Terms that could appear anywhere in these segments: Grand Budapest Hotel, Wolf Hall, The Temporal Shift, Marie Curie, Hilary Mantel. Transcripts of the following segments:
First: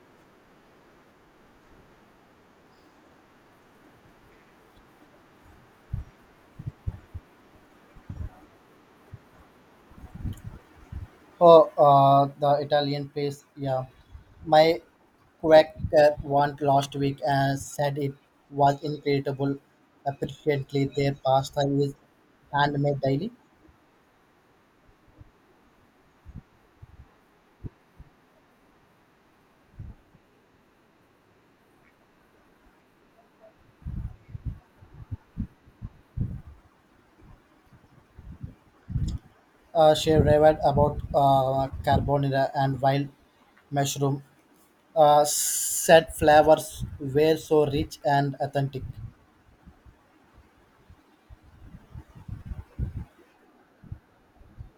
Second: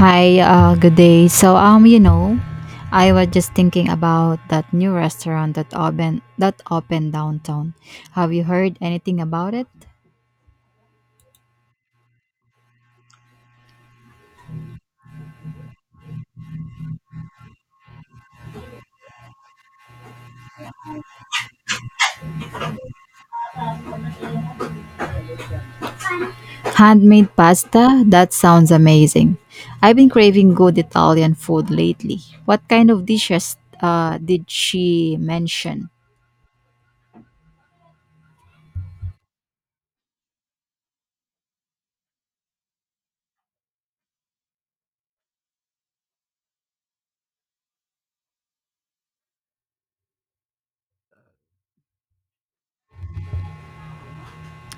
Good day. I was just thinking about that new restaurant that opened downtown. Have you heard anything about it? Oh, the Italian place. Yeah, my quaker went last week and said it was incredible. Apparently, their pasta is handmade daily. Handmade pasta? That sounds amazing. I've been craving good Italian food lately. What kind of dishes did she mention? She raved about carbonara and wild mushroom. Said flavors were so rich and authentic.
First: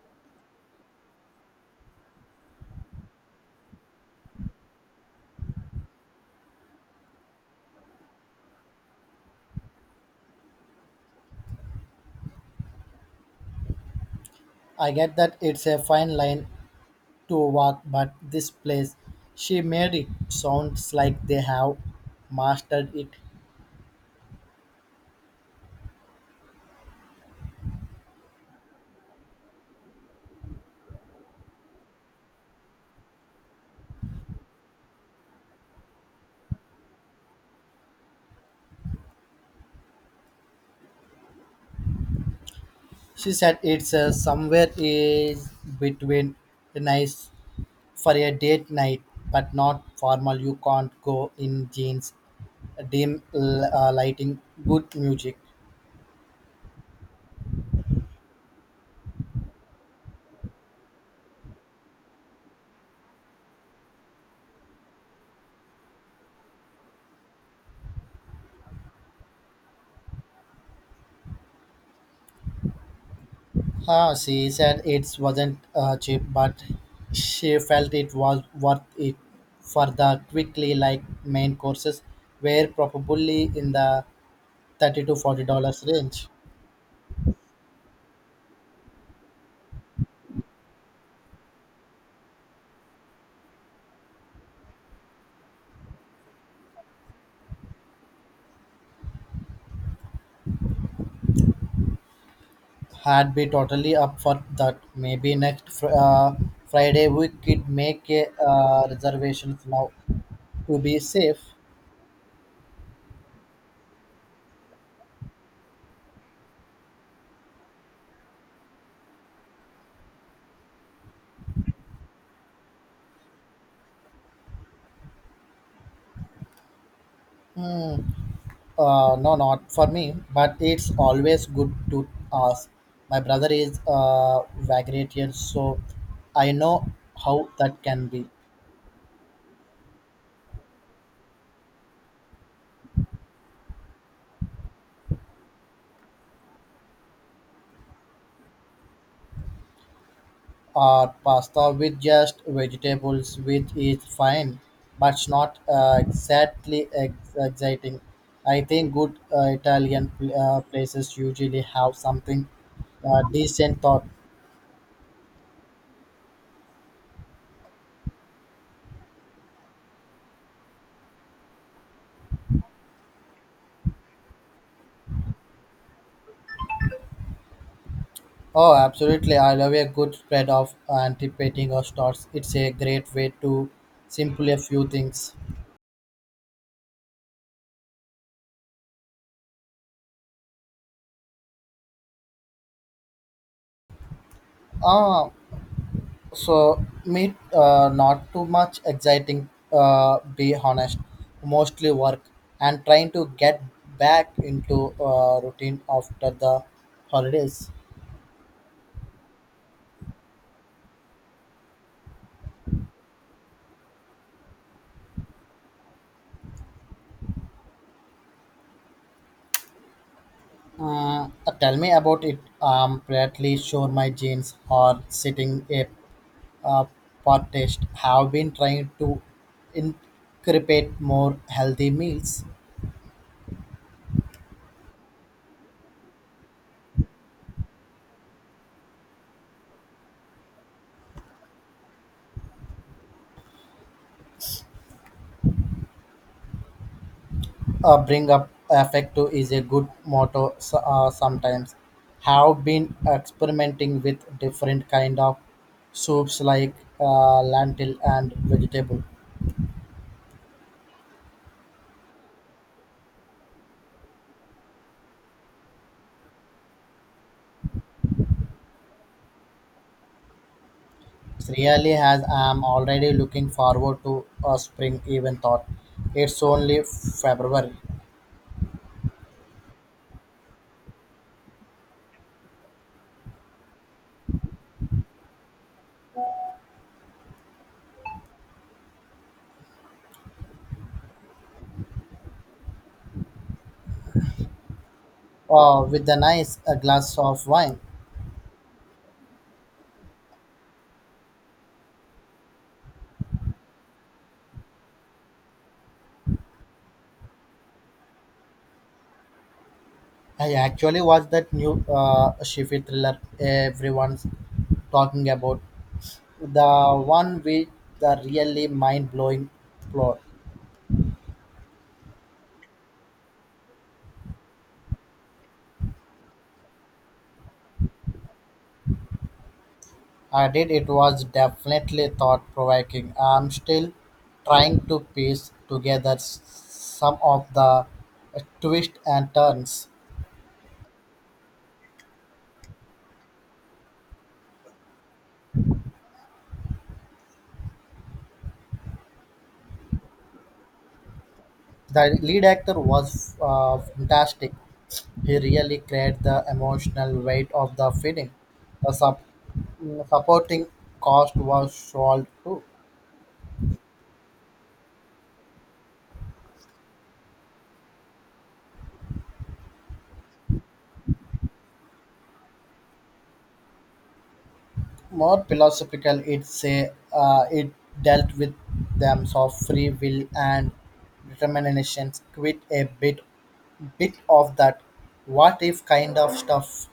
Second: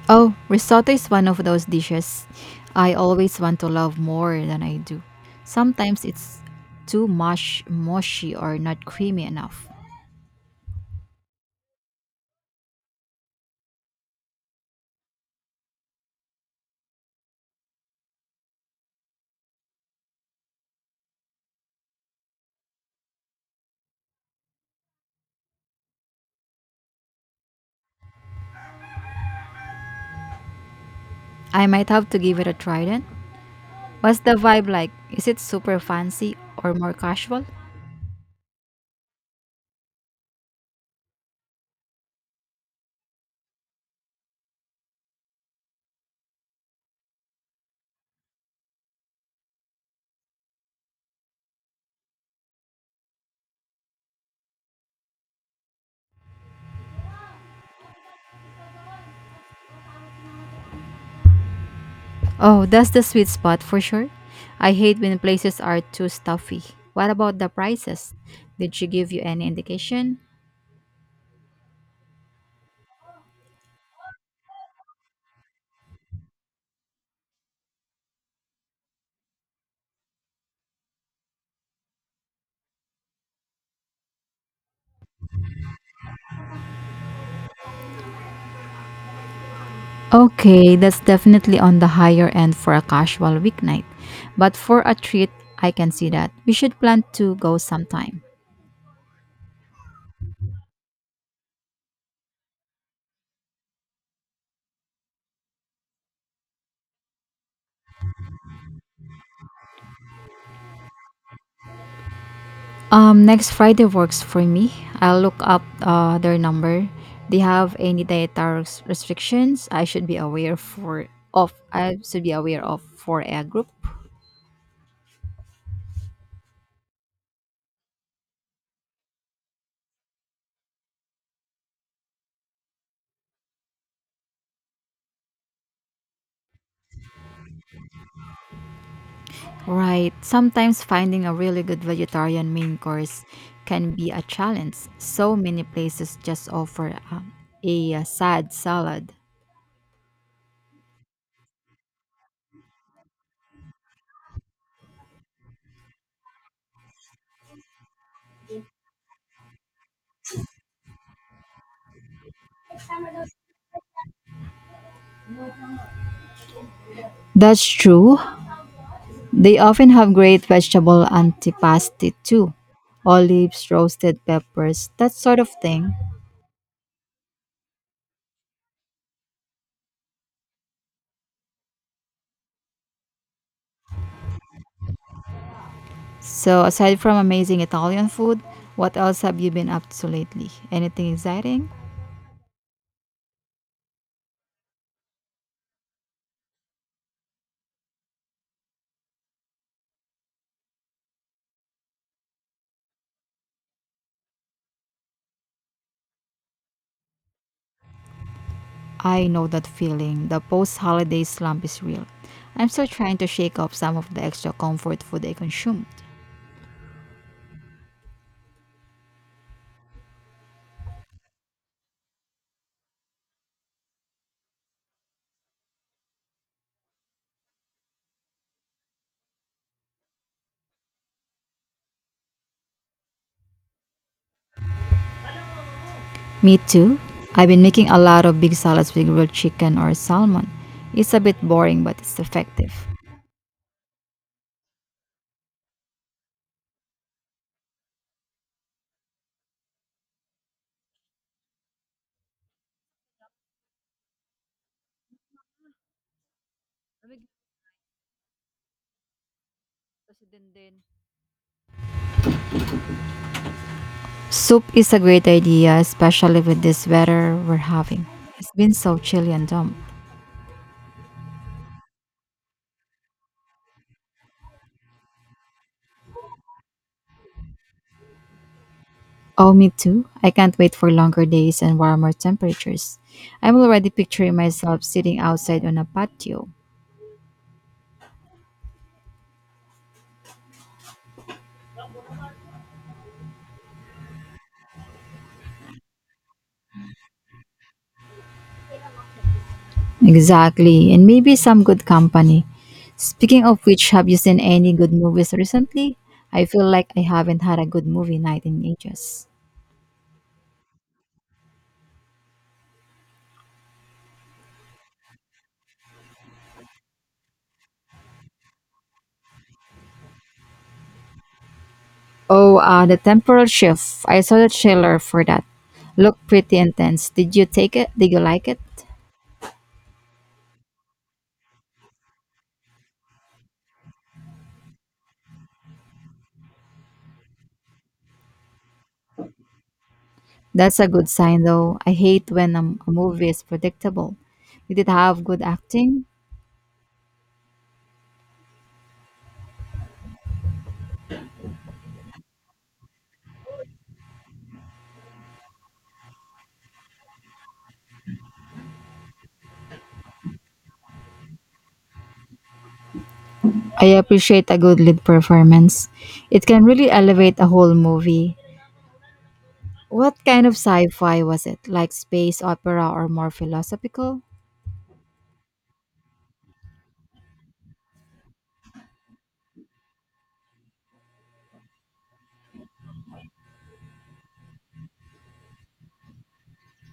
Oh, risotto is one of those dishes I always want to love more than I do. Sometimes it's too mushy or not creamy enough. I get that it's a fine line to walk, but this place, she made it sounds like they have mastered it. I might have to give it a try then. What's the vibe like? Is it super fancy or more casual? She said it's somewhere is between the nice for a date night, but not formal. You can't go in jeans, dim lighting, good music. Oh, that's the sweet spot for sure. I hate when places are too stuffy. What about the prices? Did she give you any indication? She said it wasn't cheap, but she felt it was worth it for the quickly like main courses were probably in the $30 to $40 range. Okay, that's definitely on the higher end for a casual weeknight. But for a treat, I can see that. We should plan to go sometime. Had be totally up for that. Maybe next Friday we could make a reservations now to be safe. Next Friday works for me. I'll look up their number. They have any dietary restrictions I should be aware of for a group. Hmm. No, not for me, but it's always good to ask. My brother is vegetarian, so I know how that can be. Right. Sometimes finding a really good vegetarian main course can be a challenge. So many places just offer sad salad. Or pasta with just vegetables, which is fine, but it's not exactly exciting. I think good Italian places usually have something decent thought. That's true. They often have great vegetable antipasti too. Olives, roasted peppers, that sort of thing. Oh, absolutely. I love a good spread of anticipating or starts. It's a great way to simplify a few things. So, aside from amazing Italian food, what else have you been up to lately? Anything exciting? Ah, So meet not too much exciting. Be honest, mostly work and trying to get back into routine after the holidays. I know that feeling. The post holiday slump is real. I'm still trying to shake off some of the extra comfort food I consume. Tell me about it. I'm pretty sure my jeans are sitting a uh, pot test. Have been trying to incorporate more healthy meals. Me too. I've been making a lot of big salads with grilled chicken or salmon. It's a bit boring, but it's effective. Bring up affecto is a good motto sometimes have been experimenting with different kind of soups like lentil and vegetable. Soup is a great idea, especially with this weather we're having. It's been so chilly and damp. It's really has. I'm already looking forward to a spring, even thought it's only February. Oh, me too. I can't wait for longer days and warmer temperatures. I'm already picturing myself sitting outside on a patio. With a nice a glass of wine. Exactly, and maybe some good company. Speaking of which, have you seen any good movies recently? I feel like I haven't had a good movie night in ages. I actually watched that new shifi thriller everyone's talking about. The one with the really mind blowing plot. Oh, The Temporal Shift. I saw the trailer for that. Looked pretty intense. Did you take it? Did you like it? I did. It was definitely thought provoking. I'm still trying to piece together some of the twists and turns. That's a good sign, though. I hate when a movie is predictable. Did it have good acting? The lead actor was fantastic. He really carried the emotional weight of the film. The supporting cast was solid too. I appreciate a good lead performance. It can really elevate a whole movie. What kind of sci-fi was it? Like space opera or more philosophical? More philosophical, it say it dealt with themes of free will and determination. Quit a bit of that "what if" kind of stuff.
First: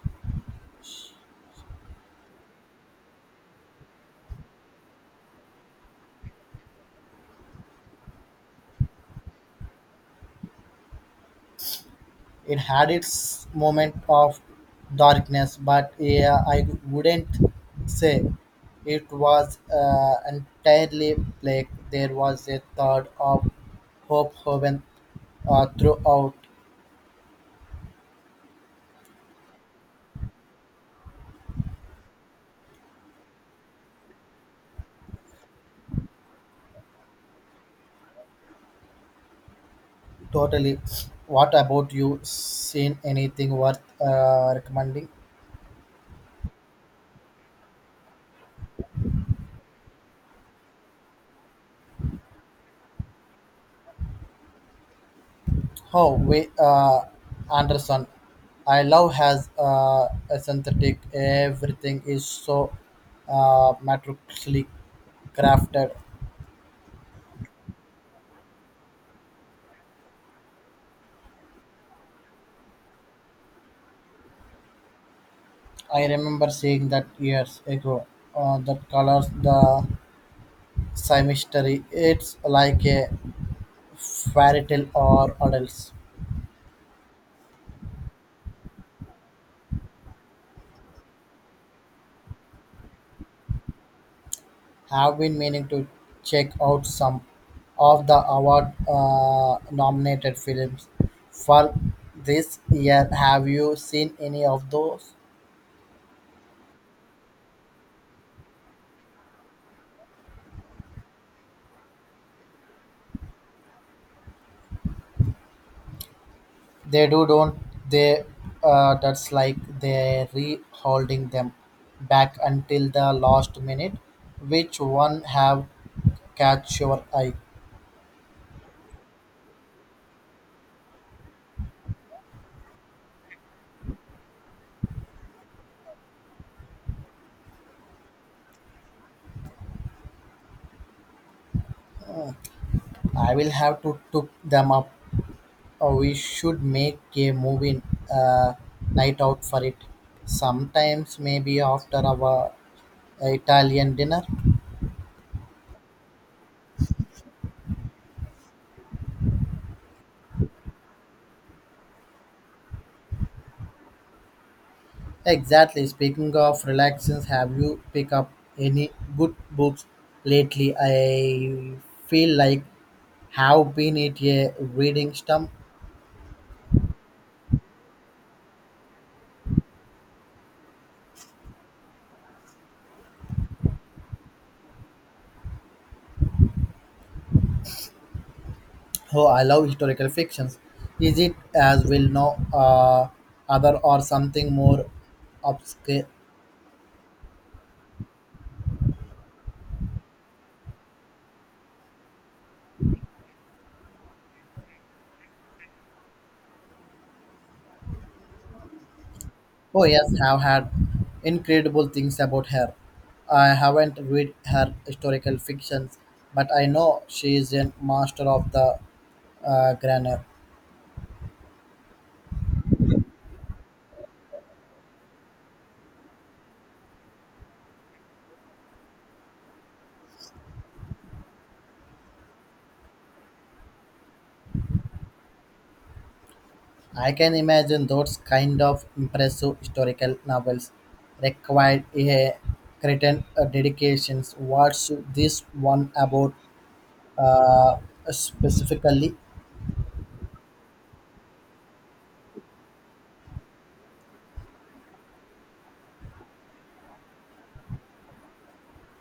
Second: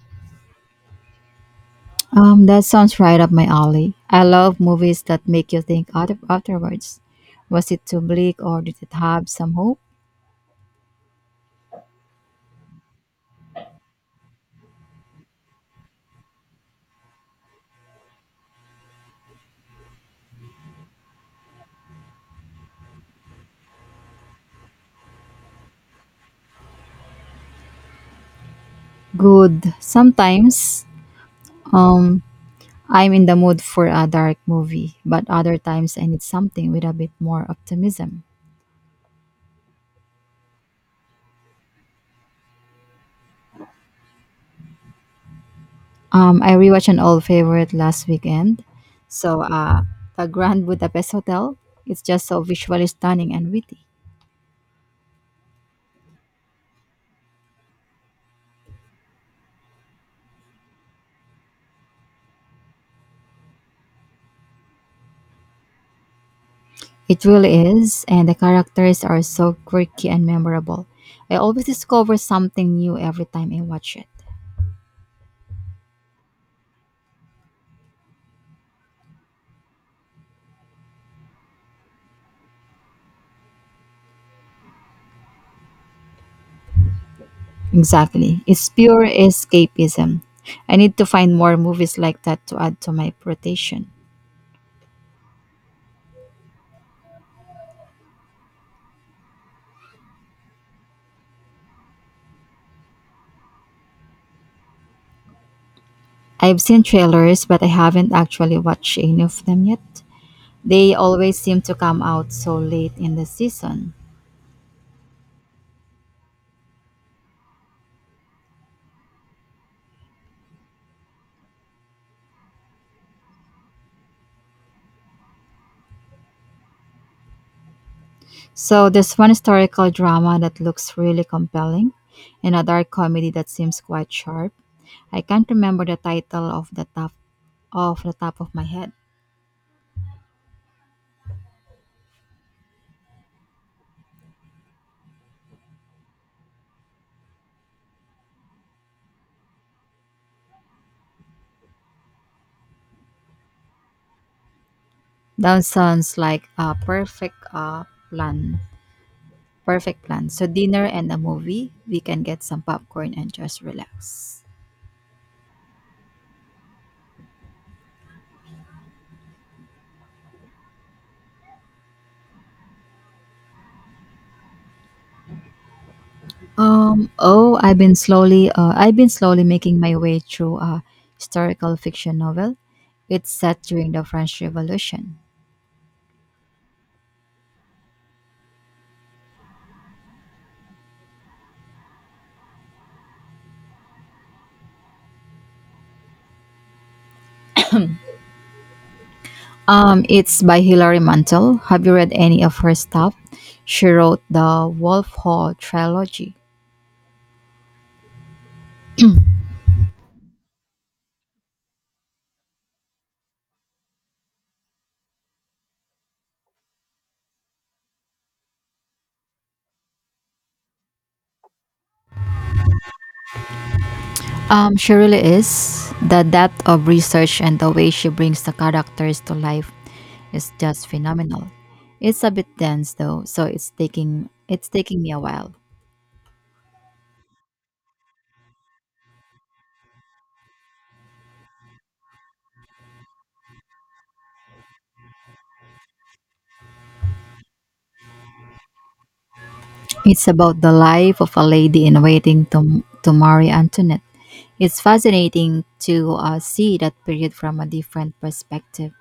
That sounds right up my alley. I love movies that make you think out afterwards. Was it too bleak or did it have some hope? It had its moment of darkness, but yeah, I wouldn't say it was entirely black. There was a third of hope, heaven throughout. Good. Um, I'm in the mood for a dark movie, but other times I need something with a bit more optimism. Totally. What about you? Seen anything worth recommending? I rewatched an old favorite last weekend. So, uh, the Grand Budapest Hotel. It's just so visually stunning and witty. Oh, we Anderson. I love has a synthetic. Everything is so matrixly crafted. It really is, and the characters are so quirky and memorable. I always discover something new every time I watch it. I remember seeing that years ago. That colors the symmetry. It's like a fairy tale or adults. Exactly. It's pure escapism. I need to find more movies like that to add to my rotation. Have been meaning to check out some of the award nominated films for this year. Have you seen any of those? I've seen trailers, but I haven't actually watched any of them yet. They always seem to come out so late in the season. They do, don't they? That's like they're holding them back until the last minute. Which one have catch your eye? So there's one historical drama that looks really compelling and a dark comedy that seems quite sharp. I can't remember the title of the top Off the top of my head. I will have to look them up. Oh, we should make a movie uh, night out for it. Sometimes, maybe after our Italian dinner. That sounds like a perfect plan. Perfect plan. So dinner and a movie. We can get some popcorn and just relax. Exactly. Speaking of relaxing, have you picked up any good books lately? I feel like have been it a reading slump. I've been slowly making my way through a historical fiction novel. It's set during the French Revolution. Oh, I love historical fictions. Is it as well no uh, other or something more obscure? It's by Hilary Mantel. Have you read any of her stuff? She wrote the Wolf Hall trilogy. Oh yes, have had incredible things about her. I haven't read her historical fictions, but I know she is a master of the grammar. She really is. The depth of research and the way she brings the characters to life is just phenomenal. It's a bit dense though, so it's taking me a while. I can imagine those kind of impressive historical novels required a certain dedications. What's this one about uh, specifically? It's about the life of a lady in waiting to marry Antoinette. It's fascinating to see that period from a different perspective.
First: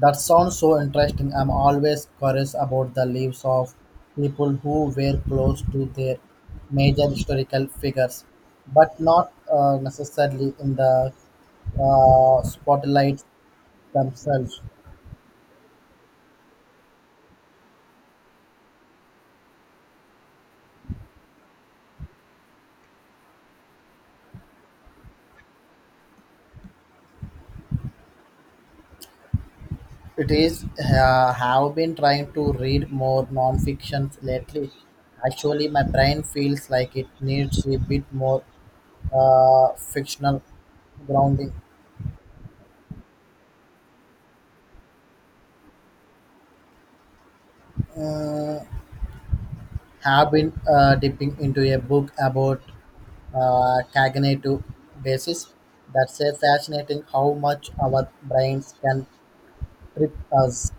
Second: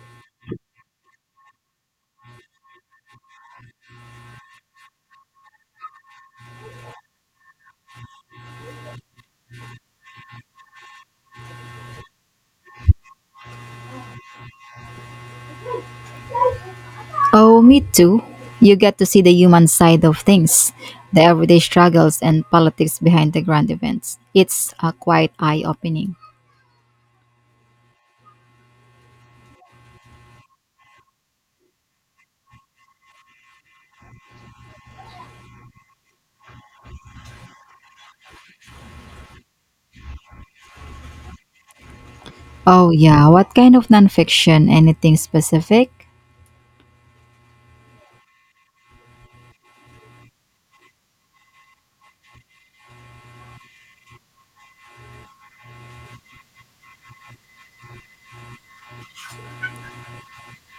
That sounds so interesting. I'm always curious about the lives of people who were close to their major historical figures, but not necessarily in the spotlight themselves. Oh, me too. You get to see the human side of things, the everyday struggles and politics behind the grand events. It's quite eye opening. It is have been trying to read more non-fiction lately. Actually, my brain feels like it needs a bit more fictional grounding. Oh, yeah. What kind of nonfiction? Anything specific? Mm, have been dipping into a book about cognitive basis. That's a fascinating how much our brains can trip us.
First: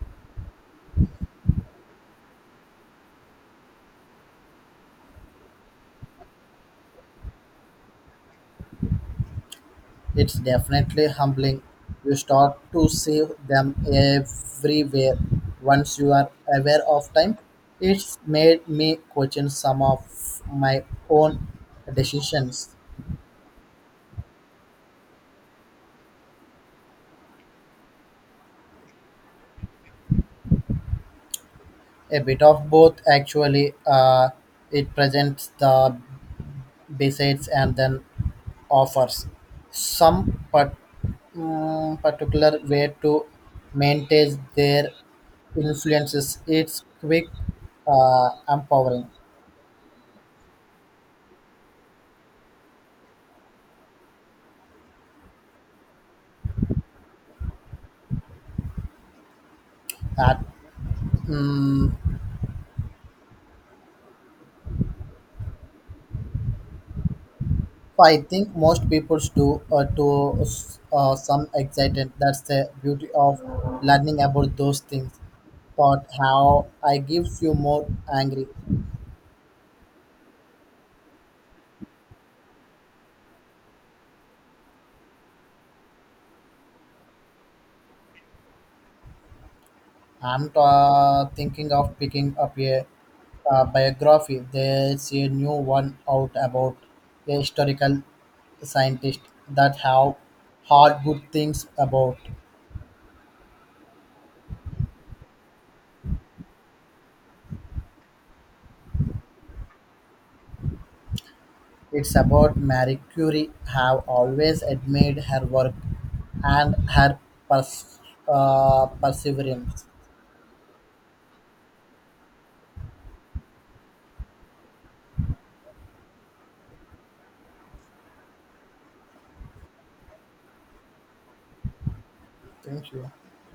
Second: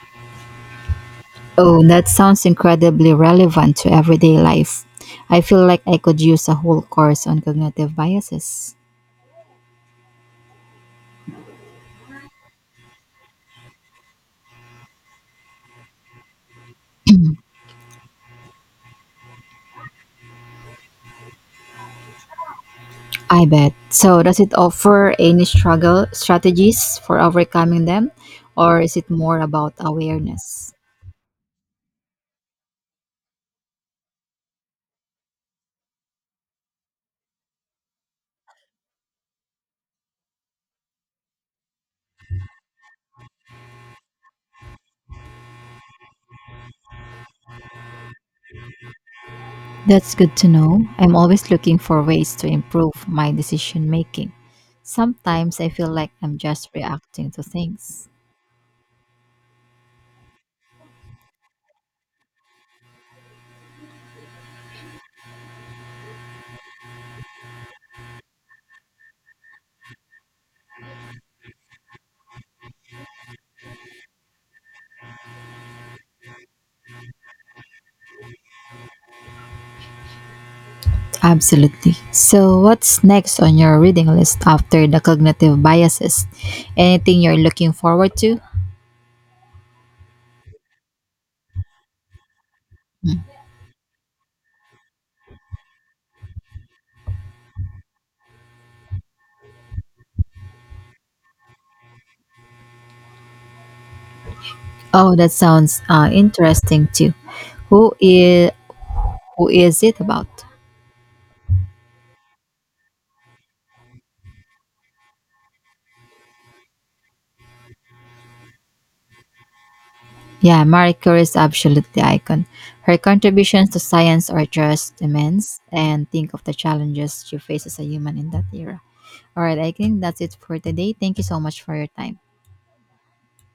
Oh, that sounds incredibly relevant to everyday life. I feel like I could use a whole course on cognitive biases. It's definitely humbling. You start to see them everywhere. Once you are aware of time, it's made me question some of my own decisions. I bet. So, does it offer any struggle strategies for overcoming them, or is it more about awareness? A bit of both, actually. It presents the basics and then offers some part, particular way to maintain their influences. It's quick, empowering. That's good to know. I'm always looking for ways to improve my decision making. Sometimes I feel like I'm just reacting to things. That mm I think most people do to some excitement. That's the beauty of learning about those things. But how I gives you more angry. Absolutely. So, what's next on your reading list after the cognitive biases? Anything you're looking forward to? I'm thinking of picking up a biography. There's a new one out about a historical scientist that have heard good things about. Oh, that sounds interesting too. Who is who is it about? It's about Marie Curie. Have always admired her work and her pers- perseverance. Yeah, Marie Curie is absolutely the icon. Her contributions to science are just immense, and think of the challenges she faced as a human in that era. All right, I think that's it for today. Thank you so much for your time. Thank you.